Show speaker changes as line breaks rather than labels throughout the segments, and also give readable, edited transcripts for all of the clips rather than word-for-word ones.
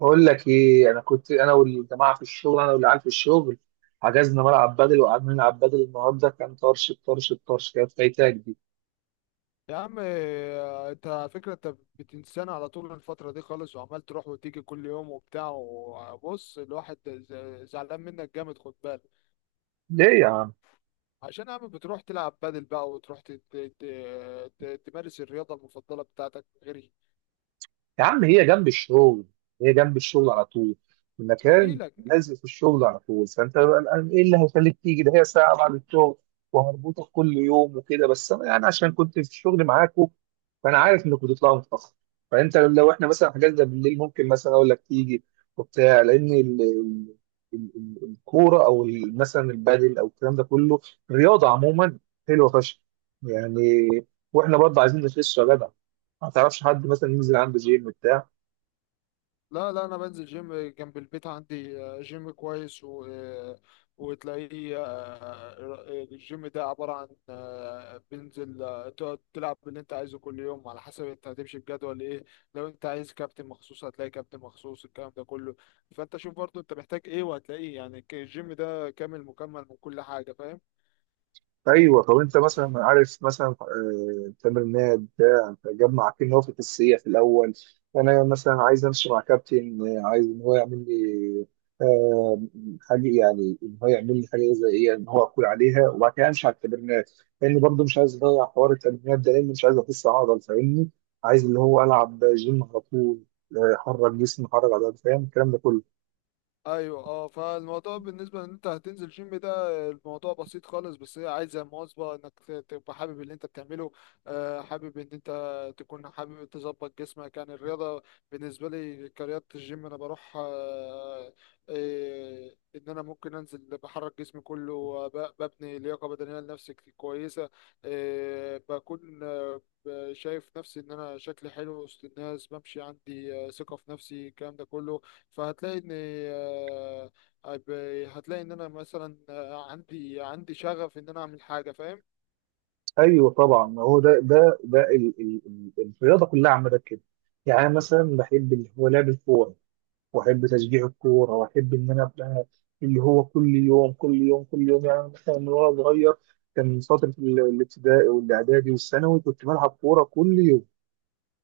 بقول لك ايه، انا كنت انا والجماعه في الشغل، انا والعيال في الشغل حجزنا ملعب بدل وقعدنا نلعب بدل. النهارده كان طرش الطرش كانت فايتاك دي.
يا عم إيه، انت على فكرة انت بتنسانا على طول الفترة دي خالص، وعمال تروح وتيجي كل يوم وبتاع. وبص، الواحد زعلان منك جامد، خد بالك.
ليه يا عم؟
عشان يا عم بتروح تلعب بادل بقى، وتروح تمارس الرياضة المفضلة بتاعتك غيري.
يا عم هي جنب الشغل، هي جنب الشغل على طول. المكان
هجيلك.
لازق في الشغل على طول، فانت بقى الآن ايه اللي هيخليك تيجي؟ ده هي ساعه بعد الشغل وهربطك كل يوم وكده. بس انا يعني عشان كنت في الشغل معاكم فانا عارف انك بتطلعوا متاخر، فانت لو احنا مثلا حجزنا بالليل ممكن مثلا اقول لك تيجي وبتاع، لان الكوره او مثلا البادل او الكلام ده كله، رياضه عموما حلوه فشخ يعني. واحنا برضه عايزين نخس يا جدع، ما تعرفش حد مثلا ينزل عنده جيم بتاع؟
لا لا، انا بنزل جيم جنب البيت عندي. جيم كويس. و وتلاقيه الجيم ده عبارة عن بنزل تقعد تلعب اللي انت عايزه كل يوم، على حسب انت هتمشي بجدول ايه. لو انت عايز كابتن مخصوص هتلاقي كابتن مخصوص، الكلام ده كله. فانت شوف برضو انت محتاج ايه وهتلاقيه، يعني الجيم ده كامل مكمل من كل حاجة، فاهم؟
ايوه، طب انت مثلا عارف مثلا تمرينات بتاع تجمع كل هو في التسلية في الاول؟ انا مثلا عايز امشي مع كابتن، عايز ان هو يعمل لي آه، حاجه، يعني ان هو يعمل لي حاجه زي ايه ان هو اكل عليها وبعد كده امشي على التمرينات، لان برضه مش عايز اضيع حوار التمرينات ده لان مش عايز اخس عضل، فاهمني؟ عايز اللي هو العب جيم على طول، احرك جسمي، احرك عضلات، فاهم الكلام ده كله.
ايوه، اه. فالموضوع بالنسبه ان انت هتنزل جيم ده، الموضوع بسيط خالص، بس هي عايزه مواظبه انك تبقى حابب اللي انت بتعمله. حابب ان انت تكون حابب تظبط جسمك، يعني الرياضه بالنسبه لي كرياضه. الجيم انا بروح ان انا ممكن انزل بحرك جسمي كله، ببني لياقه بدنيه لنفسي كويسه. آه، بكون آه، شايف نفسي ان انا شكلي حلو وسط الناس، بمشي عندي ثقه في نفسي، الكلام ده كله. فهتلاقي ان هتلاقي ان انا مثلا عندي شغف ان انا اعمل حاجه، فاهم؟
ايوه طبعا، ما هو ده ده ال الرياضه كلها عامه كده. يعني أنا مثلا بحب اللي هو لعب الكوره، واحب تشجيع الكوره، واحب ان انا ابقى اللي هو كل يوم كل يوم. يعني أنا مثلا من وانا صغير كان فتره الابتدائي والاعدادي والثانوي كنت بلعب كوره كل يوم،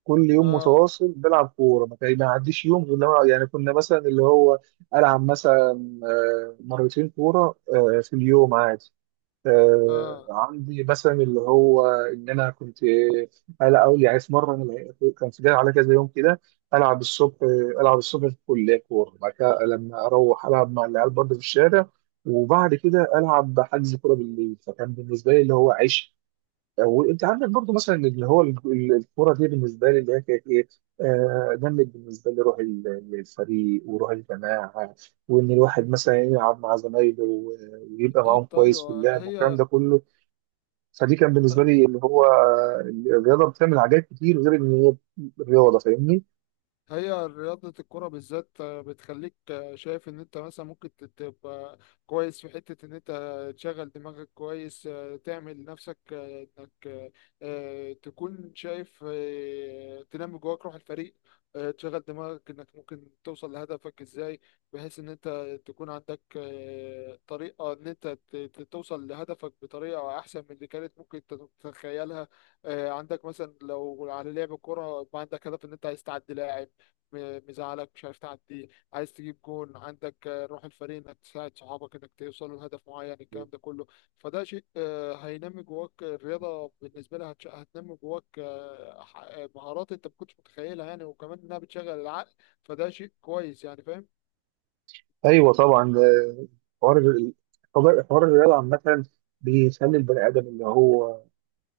كل يوم
اه
متواصل بلعب كوره، ما كان ما عديش يوم غير لما يعني كنا مثلا اللي هو العب مثلا مرتين كوره في اليوم عادي.
اه،
عندي مثلا اللي هو ان انا كنت انا اول، يعني في مره انا كان في جاي على كذا يوم كده، العب الصبح، العب الصبح في الكليه كوره، بعد كده لما اروح العب مع العيال برضه في الشارع، وبعد كده العب حجز كوره بالليل. فكان بالنسبه لي اللي هو عيش. وانت عندك برضو مثلا اللي هو الكوره دي بالنسبه لي اللي هي كانت ايه، نمت بالنسبه لي روح الفريق وروح الجماعه، وان الواحد مثلا يلعب مع زمايله ويبقى معاهم
بالظبط،
كويس في
ايوه.
اللعب والكلام
هي
ده كله. فدي كان بالنسبه لي اللي هو الرياضه بتعمل حاجات كتير غير ان هي رياضه، فاهمني؟
هي رياضة الكرة بالذات، بتخليك شايف إن أنت مثلا ممكن تبقى كويس في حتة إن أنت تشغل دماغك كويس. تعمل نفسك إنك تكون شايف، تنمي جواك روح الفريق. تشغل دماغك إنك ممكن توصل لهدفك إزاي، بحيث إن أنت تكون عندك طريقة إن أنت توصل لهدفك بطريقة أحسن من اللي كانت ممكن تتخيلها. عندك مثلا لو على لعب كرة، يبقى عندك هدف إن أنت عايز تعدي لاعب مزعلك مش عارف تعدي، عايز تجيب جون، عندك روح الفريق انك تساعد صحابك انك توصلوا لهدف معين، الكلام ده كله. فده شيء هينمي جواك. الرياضة بالنسبة لها هتنمي جواك مهارات انت ما كنتش متخيلها، يعني وكمان انها بتشغل العقل، فده شيء كويس، يعني فاهم؟
ايوه طبعا، حوار حوار الرياضه عامه بيخلي البني ادم اللي هو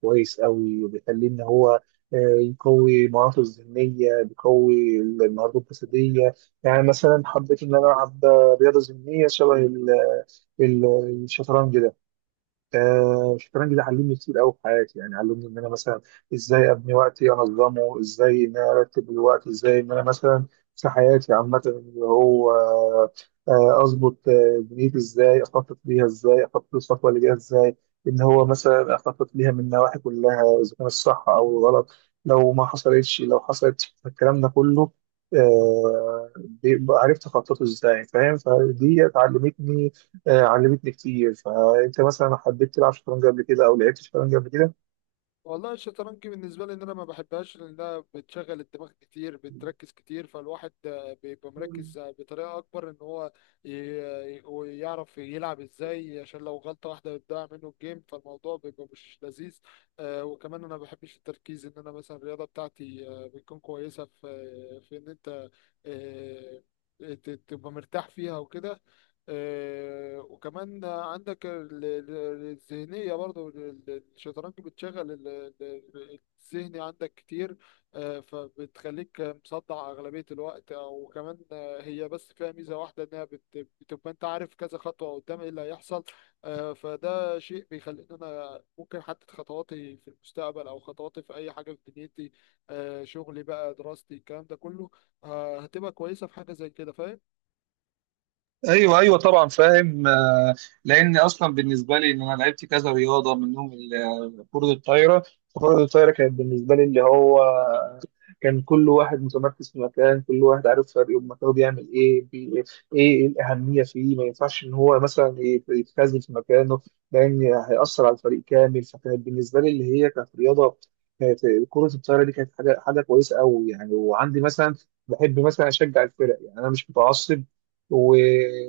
كويس قوي، وبيخليه ان هو يقوي مهاراته الذهنيه، بيقوي المهارات الجسديه. يعني مثلا حبيت ان انا العب رياضه ذهنيه شبه ال- الشطرنج ده. الشطرنج ده علمني كتير قوي في حياتي، يعني علمني ان انا مثلا ازاي ابني وقتي، انظمه ازاي، ان انا ارتب الوقت ازاي، ان انا مثلا في حياتي عامه اللي هو اظبط دنيتي ازاي، اخطط ليها ازاي، اخطط للخطوه اللي جايه ازاي، ان هو مثلا اخطط ليها من النواحي كلها اذا كان الصح او الغلط، لو ما حصلتش لو حصلت الكلام ده كله، بيبقى عرفت اخططه ازاي، فاهم؟ فدي علمتني، علمتني كتير. فانت مثلا حبيت تلعب شطرنج قبل كده، او لعبت شطرنج قبل كده؟
والله الشطرنج بالنسبة لي إن أنا ما بحبهاش لأنها بتشغل الدماغ كتير، بتركز كتير، فالواحد بيبقى مركز بطريقة أكبر، إن هو ويعرف يلعب إزاي، عشان لو غلطة واحدة بتضيع منه الجيم، فالموضوع بيبقى مش لذيذ. وكمان أنا ما بحبش التركيز. إن أنا مثلا الرياضة بتاعتي بتكون كويسة في إن أنت آه، تبقى مرتاح فيها وكده. وكمان عندك الذهنية برضو. الشطرنج بتشغل ال- الذهني عندك كتير. فبتخليك مصدع أغلبية الوقت. أو كمان هي بس فيها ميزة واحدة، إنها بتبقى أنت عارف كذا خطوة قدام إيه اللي هيحصل. فده شيء بيخليني أنا ممكن أحدد خطواتي في المستقبل، أو خطواتي في أي حاجة في دنيتي. شغلي بقى، دراستي، الكلام ده كله هتبقى كويسة في حاجة زي كده، فاهم؟
ايوه ايوه طبعا فاهم. لان اصلا بالنسبه لي ان انا لعبت كذا رياضه منهم كره الطايره. كره الطايره كانت بالنسبه لي اللي هو كان كل واحد متمركز في مكان، كل واحد عارف فريقه بمكانه بيعمل ايه بي ايه، إيه الاهميه فيه، ما ينفعش ان هو مثلا يتخاذل في مكانه لان هيأثر على الفريق كامل. فكانت بالنسبه لي اللي هي كانت رياضه، كانت كره الطايره دي كانت حاجه كويسه قوي يعني. وعندي مثلا بحب مثلا اشجع الفرق، يعني انا مش متعصب و...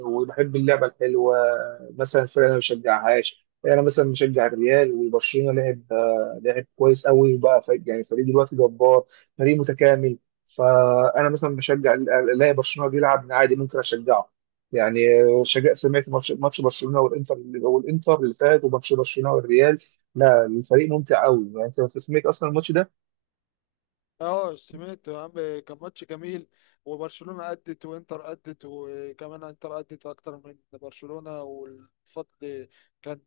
وبحب اللعبه الحلوه. مثلا الفرق انا ما بشجعهاش، انا مثلا مشجع الريال وبرشلونه، لعب لعب كويس قوي وبقى فريق، يعني فريق دلوقتي جبار، فريق متكامل. فانا مثلا بشجع الاقي برشلونه بيلعب عادي ممكن اشجعه يعني. شجع، سمعت ماتش برشلونه والانتر، والانتر اللي فات، وماتش برشلونه والريال، لا الفريق ممتع قوي. يعني انت لو سمعت اصلا الماتش ده.
اه، سمعت يا عم، كان ماتش جميل. وبرشلونة أدت، وإنتر أدت، وكمان إنتر أدت أكتر من برشلونة. والفضل كان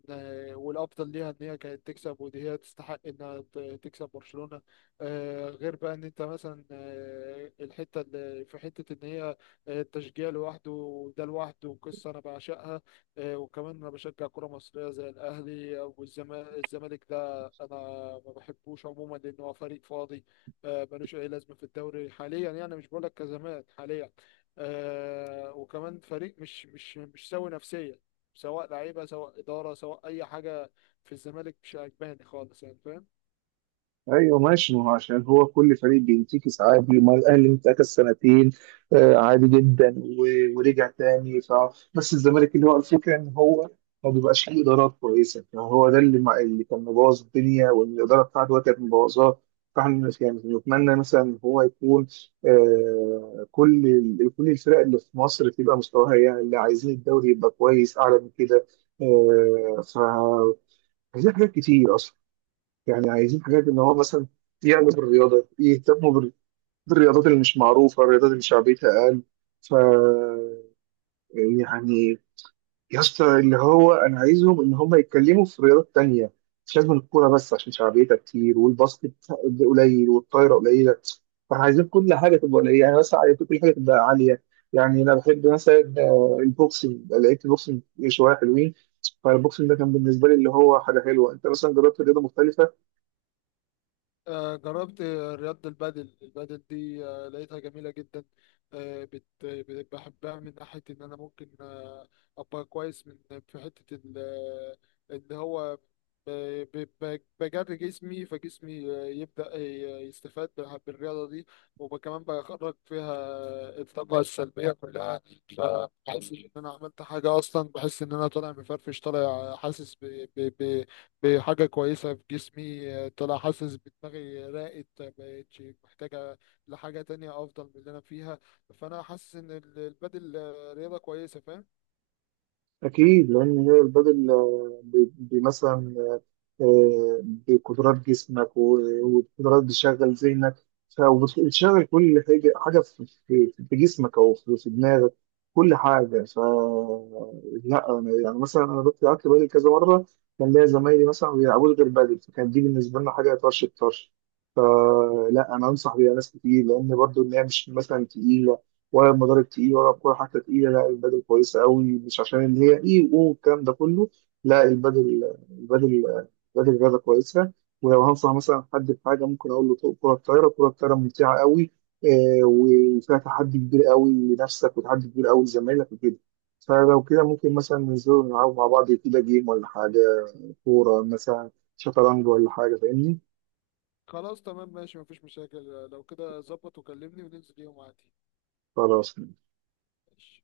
والأفضل ليها إن هي كانت تكسب، ودي هي تستحق إنها تكسب برشلونة. غير بقى إن أنت مثلا الحتة اللي في حتة إن هي التشجيع لوحده، وده لوحده قصة أنا بعشقها. وكمان أنا بشجع كرة مصرية زي الأهلي والزمالك. الزمالك ده أنا ما بحبوش عموما، لأن هو فريق فاضي. ملوش اي لازمه في الدوري حاليا، يعني مش بقول لك كزمان، حاليا آه، وكمان فريق مش سوي نفسيا، سواء لعيبه، سواء اداره، سواء اي حاجه في الزمالك مش عجباني خالص، يعني فاهم؟
ايوه ماشي، ما هو عشان هو كل فريق بينتكس عادي، ما الاهلي انتكس سنتين عادي جدا ورجع تاني. بس الزمالك اللي هو الفكره ان هو ما بيبقاش ليه ادارات كويسه، فهو ده اللي اللي كان مبوظ الدنيا، والاداره بتاعته هو كانت مبوظاه. فاحنا يعني نتمنى مثلا ان هو يكون آه، كل كل الفرق اللي في مصر تبقى مستواها، يعني اللي عايزين الدوري يبقى كويس اعلى من كده. آه ف، عايزين حاجات كتير اصلا، يعني عايزين حاجات ان هو مثلا يعلم الرياضه، يهتموا بالرياضات اللي مش معروفه، الرياضات اللي شعبيتها اقل. ف يعني يا اسطى، اللي هو انا عايزهم ان هم يتكلموا في رياضات تانية، مش لازم الكوره بس عشان شعبيتها كتير، والباسكت قليل والطايره قليله. فاحنا عايزين كل حاجه تبقى قليله، يعني مثلا عايزين كل حاجه تبقى عاليه. يعني انا بحب مثلا البوكسنج، لقيت البوكسنج شويه حلوين. فالبوكسنج ده كان بالنسبه لي اللي هو حاجه حلوه. انت مثلا جربت رياضه مختلفه؟
جربت رياضة البادل. البادل دي لقيتها جميلة جدا. بحبها من ناحية إن أنا ممكن أبقى كويس من، في حتة إن هو بجري جسمي، فجسمي يبدأ يستفاد بالرياضة دي، وكمان بخرج فيها الطاقة السلبية كلها. فبحس إن أنا عملت حاجة أصلا، بحس إن أنا طالع مفرفش، طالع حاسس بحاجة كويسة في جسمي. طلع حاسس بدماغي راقت، ما بقتش محتاجة لحاجة تانية أفضل من اللي أنا فيها. فأنا حاسس إن البادل رياضة كويسة، فاهم؟
أكيد، لأن هي البدل آه، بي بي مثلا آه، بقدرات جسمك وقدرات بتشغل ذهنك، وبتشغل كل حاجة حاجة في في جسمك أو في في دماغك، كل حاجة ف. لا أنا يعني مثلا أنا رحت لعبت بدل كذا مرة، كان ليا زمايلي مثلا ما بيلعبوش غير بدل، فكان دي بالنسبة لنا حاجة طرش الطرش. فلا أنا أنصح بيها ناس كتير لأن برضو إن هي مش مثلا تقيلة، ولا المضارب تقيل، ولا الكورة حتى تقيلة، لا البدل كويسة قوي، مش عشان إن هي إيه والكلام ده كله. لا البدل، البدل راجل رياضة كويسة. ولو هنصح مثلا حد بحاجة ممكن أقول له طوق كرة الطايرة، كرة الطايرة ممتعة قوي، وفيها تحدي كبير قوي لنفسك وتحدي كبير قوي لزمايلك وكده. فلو كده ممكن مثلا ننزل نلعب مع بعض كده، جيم ولا حاجة، كورة مثلا، شطرنج ولا حاجة، فاهمني؟
خلاص، تمام، ماشي، مفيش مشاكل. لو كده ظبط وكلمني وننزل يوم عادي.
خلاص.
ماشي.